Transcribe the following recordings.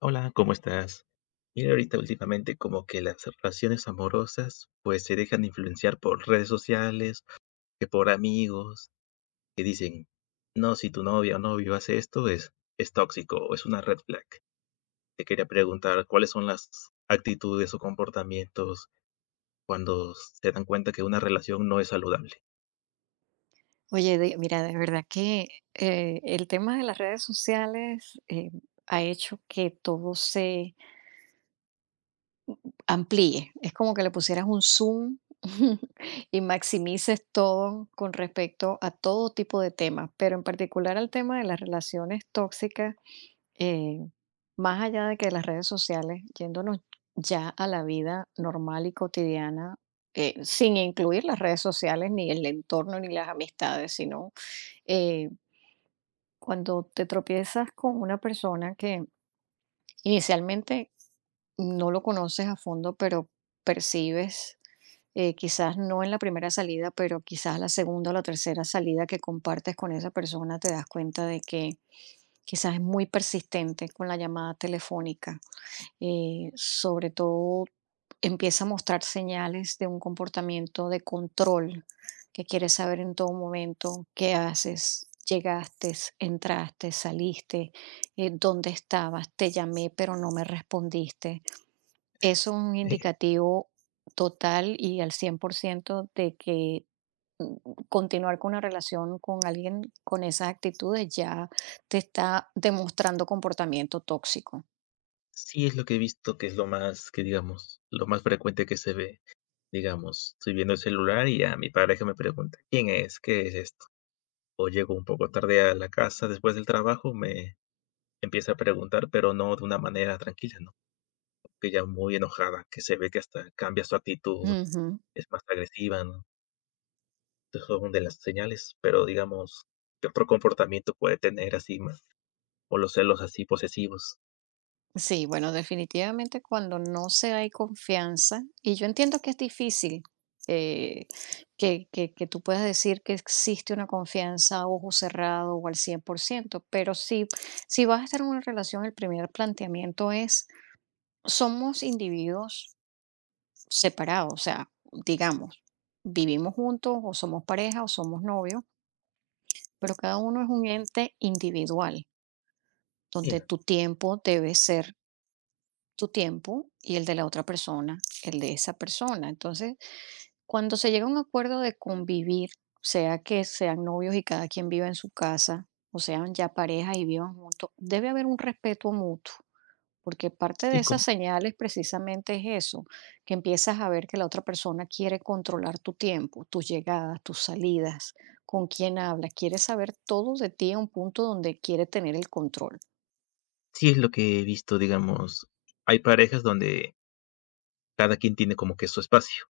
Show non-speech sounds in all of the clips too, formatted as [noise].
Hola, ¿cómo estás? Mira, ahorita últimamente como que las relaciones amorosas pues se dejan influenciar por redes sociales, que por amigos, que dicen, no, si tu novia o novio hace esto es tóxico o es una red flag. Te quería preguntar cuáles son las actitudes o comportamientos cuando se dan cuenta que una relación no es saludable. Oye, mira, de verdad que el tema de las redes sociales ha hecho que todo se amplíe. Es como que le pusieras un zoom [laughs] y maximices todo con respecto a todo tipo de temas, pero en particular al tema de las relaciones tóxicas, eh, más allá de que las redes sociales, yéndonos ya a la vida normal y cotidiana, sin incluir las redes sociales, ni el entorno, ni las amistades, sino... eh, cuando te tropiezas con una persona que inicialmente no lo conoces a fondo, pero percibes, quizás no en la primera salida, pero quizás la segunda o la tercera salida que compartes con esa persona, te das cuenta de que quizás es muy persistente con la llamada telefónica sobre todo empieza a mostrar señales de un comportamiento de control, que quiere saber en todo momento qué haces, llegaste, entraste, saliste, dónde estabas, te llamé pero no me respondiste. Eso es un Eh, indicativo total y al 100% de que mm, continuar con una relación con alguien con esas actitudes ya te está demostrando comportamiento tóxico. sí, es lo que he visto que es lo más, que digamos, lo más frecuente que se ve. Digamos, estoy viendo el celular y a mi pareja me pregunta, ¿quién es? ¿Qué es esto? O llego un poco tarde a la casa después del trabajo, me empieza a preguntar, pero no de una manera tranquila, ¿no? Que ya muy enojada, que se ve que hasta cambia su actitud, Ujú. es más agresiva, ¿no? Esas son de las señales, pero digamos, ¿qué otro comportamiento puede tener así más? O los celos así posesivos. Sí, bueno, definitivamente cuando no se hay confianza, y yo entiendo que es difícil eh, que tú puedas decir que existe una confianza a ojo cerrado o al 100%, pero si vas a estar en una relación, el primer planteamiento es, somos individuos separados, o sea, digamos, vivimos juntos o somos pareja o somos novios, pero cada uno es un ente individual, Sí, donde no, tu tiempo debe ser tu tiempo y el de la otra persona, el de esa persona. Entonces, cuando se llega a un acuerdo de convivir, sea que sean novios y cada quien viva en su casa, o sean ya parejas y vivan juntos, debe haber un respeto mutuo, porque parte de sí, esas señales precisamente es eso, que empiezas a ver que la otra persona quiere controlar tu tiempo, tus llegadas, tus salidas, con quién habla, quiere saber todo de ti a un punto donde quiere tener el control. sí es lo que he visto, digamos. Hay parejas donde cada quien tiene como que su espacio,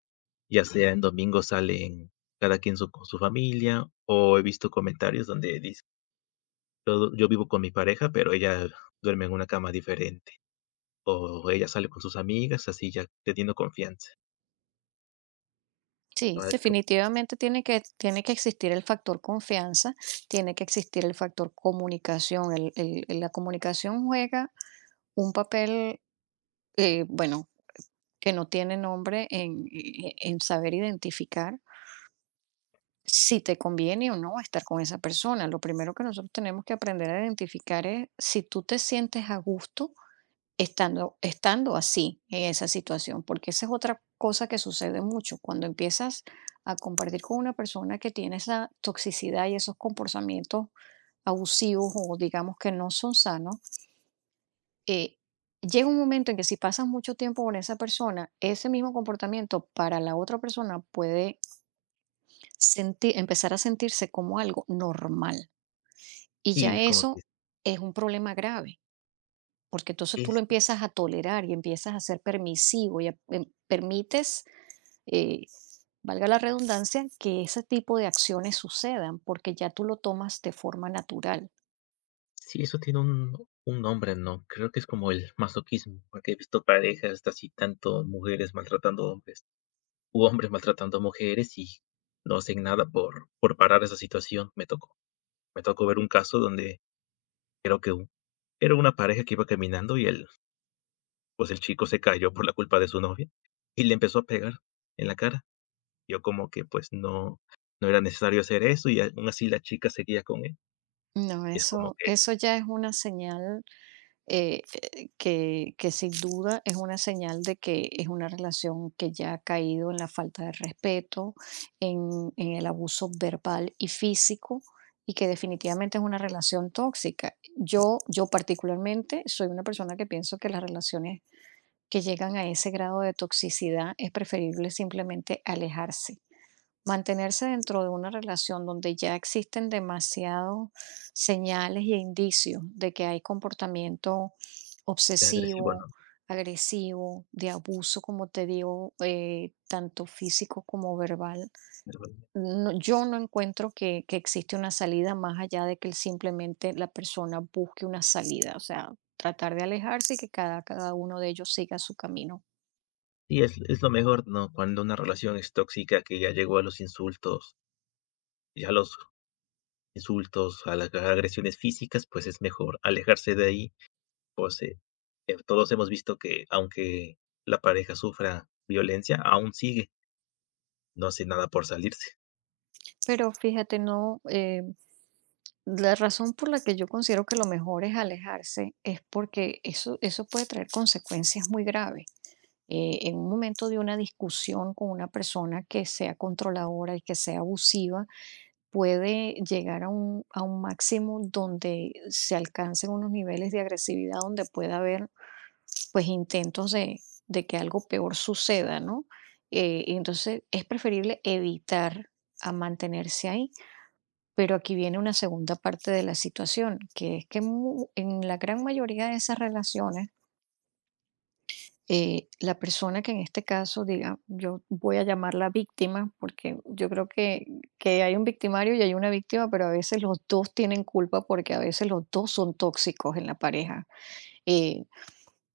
ya sea en domingo salen con su familia, o he visto comentarios donde dicen: yo vivo con mi pareja, pero ella duerme en una cama diferente, o ella sale con sus amigas, así ya teniendo confianza. Sí, Ay, co definitivamente tiene que existir el factor confianza, tiene que existir el factor comunicación. La comunicación juega un papel, bueno, que no tiene nombre en saber identificar si te conviene o no estar con esa persona. Lo primero que nosotros tenemos que aprender a identificar es si tú te sientes a gusto estando así, en esa situación, porque esa es otra cosa que sucede mucho, cuando empiezas a compartir con una persona que tiene esa toxicidad y esos comportamientos abusivos o digamos que no son sanos, eh, llega un momento en que si pasas mucho tiempo con esa persona, ese mismo comportamiento para la otra persona puede sentir empezar a sentirse como algo normal, y ya sí, como que eso es un problema grave. Porque entonces tú lo es empiezas a tolerar y empiezas a ser permisivo y permites, eh, valga la redundancia, que ese tipo de acciones sucedan porque ya tú lo tomas de forma natural. Sí, eso tiene un nombre, ¿no? Creo que es como el masoquismo, porque he visto parejas así, tanto mujeres maltratando hombres, u hombres maltratando a mujeres y no hacen nada por parar esa situación. Me tocó ver un caso donde creo que un era una pareja que iba caminando y el, pues, el chico se cayó por la culpa de su novia y le empezó a pegar en la cara. Yo como que, pues, no era necesario hacer eso, y aún así la chica seguía con él, No, y es como eso, que eso ya es una señal eh, que sin duda es una señal de que es una relación que ya ha caído en la falta de respeto, en el abuso verbal y físico, y que definitivamente es una relación tóxica. Yo particularmente soy una persona que pienso que las relaciones que llegan a ese grado de toxicidad es preferible simplemente alejarse. Mantenerse dentro de una relación donde ya existen demasiados señales y indicios de que hay comportamiento agresivo, obsesivo, ¿no? agresivo, de abuso, como te digo, tanto físico como verbal. Yo no encuentro que existe una salida más allá de que simplemente la persona busque una salida, o sea, tratar de alejarse y que cada uno de ellos siga su camino. Y es lo mejor, ¿no? Cuando una relación es tóxica, que ya llegó a los insultos, ya los insultos, a las agresiones físicas, pues es mejor alejarse de ahí, pues, todos hemos visto que aunque la pareja sufra violencia, aún sigue, no hace nada por salirse, Pero fíjate, no, la razón por la que yo considero que lo mejor es alejarse es porque eso puede traer consecuencias muy graves. En un momento de una discusión con una persona que sea controladora y que sea abusiva, puede llegar a un máximo donde se alcancen unos niveles de agresividad, donde pueda haber pues intentos de que algo peor suceda, ¿no? Y entonces es preferible evitar a mantenerse ahí, pero aquí viene una segunda parte de la situación, que es que en la gran mayoría de esas relaciones, la persona que en este caso diga, yo voy a llamarla víctima, porque yo creo que hay un victimario y hay una víctima, pero a veces los dos tienen culpa porque a veces los dos son tóxicos en la pareja. Eh,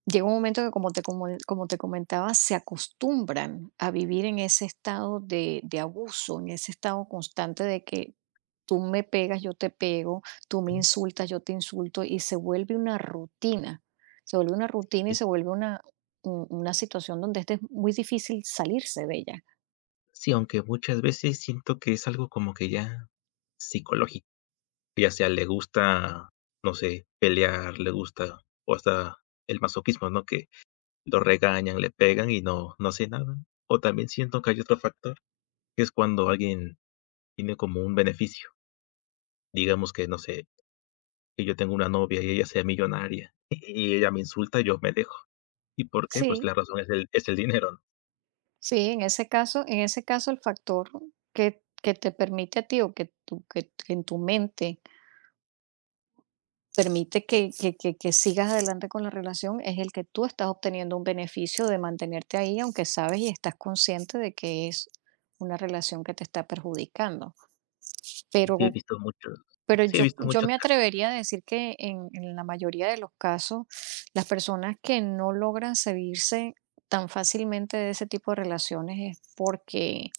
llega un momento que, como te comentaba, se acostumbran a vivir en ese estado de abuso, en ese estado constante de que tú me pegas, yo te pego, tú me ¿no? insultas, yo te insulto, y se vuelve una rutina, Es- se vuelve una situación donde este es muy difícil salirse de ella. Sí, aunque muchas veces siento que es algo como que ya psicológico. Ya sea le gusta, no sé, pelear, le gusta, o hasta el masoquismo, ¿no? Que lo regañan, le pegan y no, no hace nada. O también siento que hay otro factor, que es cuando alguien tiene como un beneficio. Digamos que, no sé, que yo tengo una novia y ella sea millonaria [laughs] y ella me insulta, yo me dejo. ¿Y por qué? Pues Sí, la razón es el dinero, ¿no? sí, en ese caso el factor que te permite a ti o que en tu mente permite que sigas adelante con la relación es el que tú estás obteniendo un beneficio de mantenerte ahí, aunque sabes y estás consciente de que es una relación que te está perjudicando. Sí, he Pero visto muchos, sí he yo visto yo muchos me casos. atrevería a decir que en la mayoría de los casos, las personas que no logran salirse tan fácilmente de ese tipo de relaciones es porque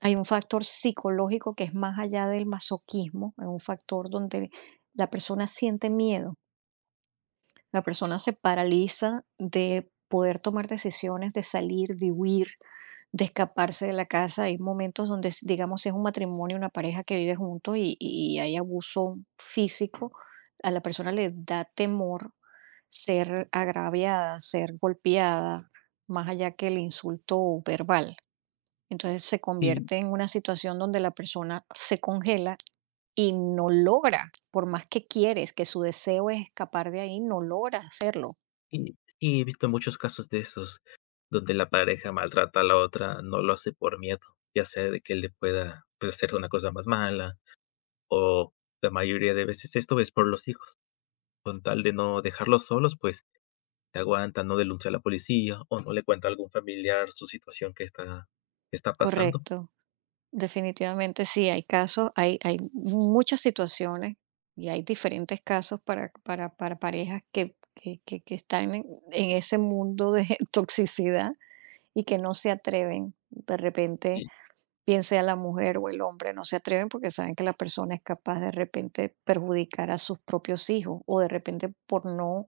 hay un factor psicológico que es más allá del masoquismo, es un factor donde la persona siente miedo. La persona se paraliza de poder tomar decisiones, de salir, de huir, de escaparse de la casa. Hay momentos donde, digamos, es un matrimonio, una pareja que vive juntos y hay abuso físico, a la persona le da temor ser agraviada, ser golpeada, más allá que el insulto verbal. Entonces se Sí. convierte en una situación donde la persona se congela y no logra, por más que quieres, que su deseo es escapar de ahí, no logra hacerlo. Y sí, he visto muchos casos de esos, donde la pareja maltrata a la otra, no lo hace por miedo, ya sea de que le pueda, pues, hacer una cosa más mala, o la mayoría de veces esto es por los hijos, con tal de no dejarlos solos, pues, se aguantan, no denuncia a la policía, o no le cuenta a algún familiar su situación que está pasando. Correcto, definitivamente sí, hay casos, hay muchas situaciones y hay diferentes casos para parejas que están en ese mundo de [laughs] toxicidad y que no se atreven de repente, Y bien sea la mujer o el hombre, no se atreven porque saben que la persona es capaz de repente perjudicar a sus propios hijos o de repente por no,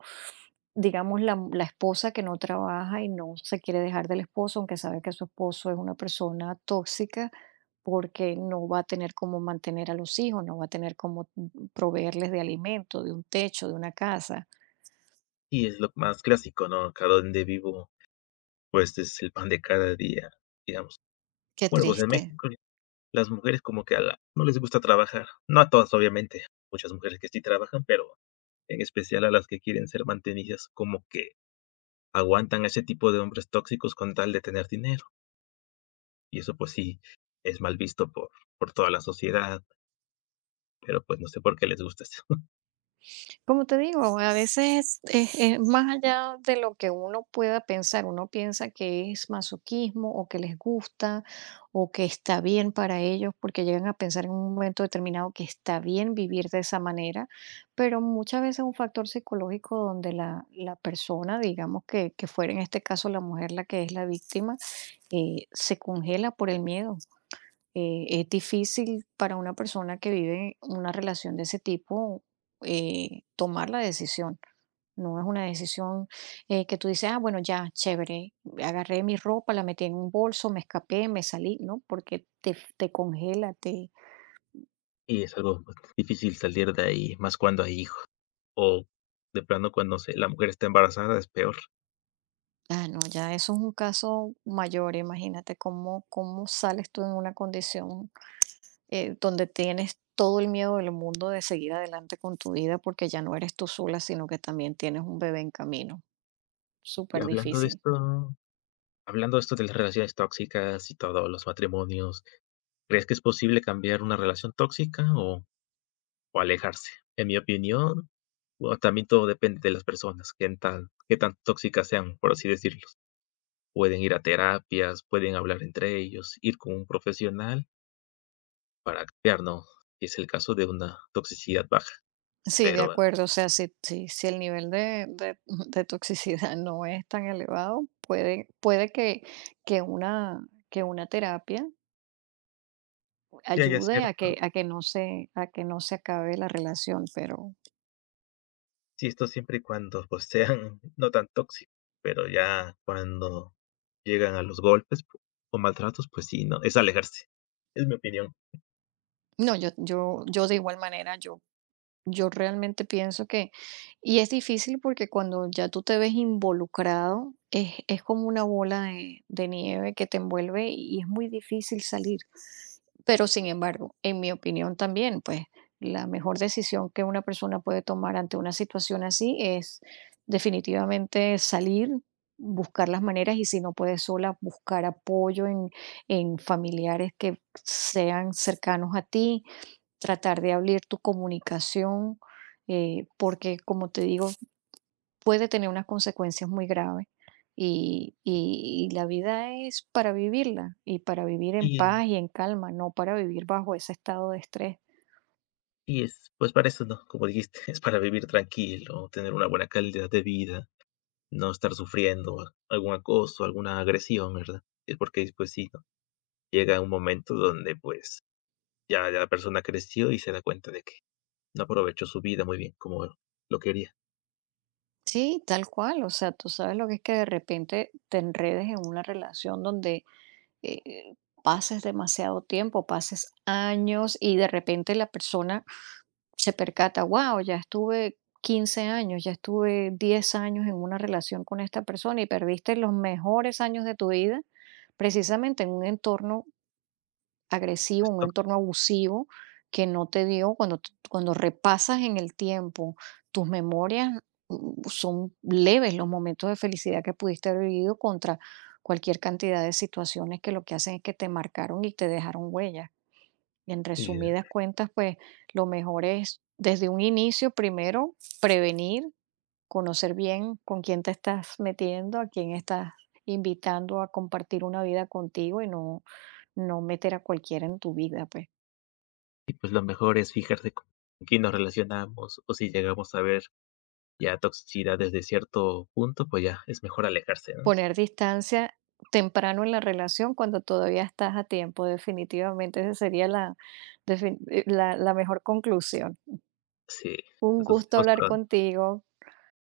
digamos, la esposa que no trabaja y no se quiere dejar del esposo, aunque sabe que su esposo es una persona tóxica porque no va a tener cómo mantener a los hijos, no va a tener cómo proveerles de alimento, de un techo, de una casa. y es lo más clásico, ¿no? Acá donde vivo, pues, es el pan de cada día, digamos. Qué Bueno, pues, en México triste. las mujeres como que a la no les gusta trabajar, no a todas, obviamente, muchas mujeres que sí trabajan, pero en especial a las que quieren ser mantenidas, como que aguantan a ese tipo de hombres tóxicos con tal de tener dinero, y eso, pues sí, es mal visto por toda la sociedad, pero, pues, no sé por qué les gusta eso. [laughs] Como te digo, a veces es más allá de lo que uno pueda pensar. Uno piensa que es masoquismo o que les gusta o que está bien para ellos porque llegan a pensar en un momento determinado que está bien vivir de esa manera, pero muchas veces es un factor psicológico donde la persona, digamos que fuera en este caso la mujer la que es la víctima, se congela por el miedo. Es difícil para una persona que vive una relación de ese tipo tomar la decisión. No es una decisión que tú dices, ah, bueno, ya, chévere, agarré mi ropa, la metí en un bolso, me escapé, me salí, ¿no? Porque te congela, te... Y es algo, pues, difícil salir de ahí, más cuando hay hijos, o de plano cuando se la mujer está embarazada, es peor. Ah, no, ya eso es un caso mayor, imagínate cómo, cómo sales tú en una condición donde tienes todo el miedo del mundo de seguir adelante con tu vida porque ya no eres tú sola, sino que también tienes un bebé en camino. Y Súper hablando de difícil. esto Hablando de esto de las relaciones tóxicas y todo, los matrimonios, ¿crees que es posible cambiar una relación tóxica o alejarse? En mi opinión, bueno, también todo depende de las personas, qué tan tóxicas sean, por así decirlo. Pueden ir a terapias, pueden hablar entre ellos, ir con un profesional para cambiar, ¿no? Si es el caso de una toxicidad baja, Sí, de pero bueno, acuerdo. O sea, si el nivel [laughs] de toxicidad no es tan elevado, puede, puede que una terapia que haya ayude cierta, a que no se, a que no se acabe la relación. Pero sí, esto siempre y cuando, [laughs] pues, sean no tan tóxicos, pero ya cuando llegan a los golpes o maltratos, pues sí, no, es alejarse, es mi opinión. no, yo de igual manera, yo realmente pienso que y es difícil porque cuando ya tú te ves involucrado, es como una bola de nieve que te envuelve y es muy difícil salir. Pero, sin embargo, en mi opinión también, pues, la mejor decisión que una persona puede tomar ante una situación así es definitivamente salir, buscar las maneras y si no puedes sola, buscar apoyo en familiares que sean cercanos a ti, tratar de abrir tu comunicación, porque como te digo, puede tener unas consecuencias muy graves y, y la vida es para vivirla y para vivir en Y paz y en calma, no para vivir bajo ese estado de estrés. Y es, pues para eso, no, como dijiste, [laughs] es para vivir tranquilo, tener una buena calidad de vida, no estar sufriendo algún acoso, alguna agresión, ¿verdad? Es porque, pues sí, ¿no? Llega un momento donde, pues, ya la persona creció y se da cuenta de que no aprovechó su vida muy bien como lo quería. Sí, tal cual, o sea, tú sabes lo que es que de repente te enredes en una relación donde eh, pases demasiado tiempo, pases años y de repente la persona se percata, wow, ya estuve 15 años, ya estuve 10 años en una relación con esta persona y perdiste los mejores años de tu vida precisamente en un entorno agresivo, Pues, un ¿no? entorno abusivo que no te dio, cuando repasas en el tiempo tus memorias, son leves los momentos de felicidad que pudiste haber vivido contra cualquier cantidad de situaciones que lo que hacen es que te marcaron y te dejaron huellas. En Y, resumidas cuentas, pues lo mejor es desde un inicio, primero, prevenir, conocer bien con quién te estás metiendo, a quién estás invitando a compartir una vida contigo y no, no meter a cualquiera en tu vida, pues. y, pues lo mejor es fijarse con quién nos relacionamos o si llegamos a ver ya toxicidad desde cierto punto, pues ya es mejor alejarse, ¿no? Poner distancia temprano en la relación cuando todavía estás a tiempo, definitivamente esa sería la, la, la mejor conclusión. Sí. Un Entonces, gusto hablar contigo.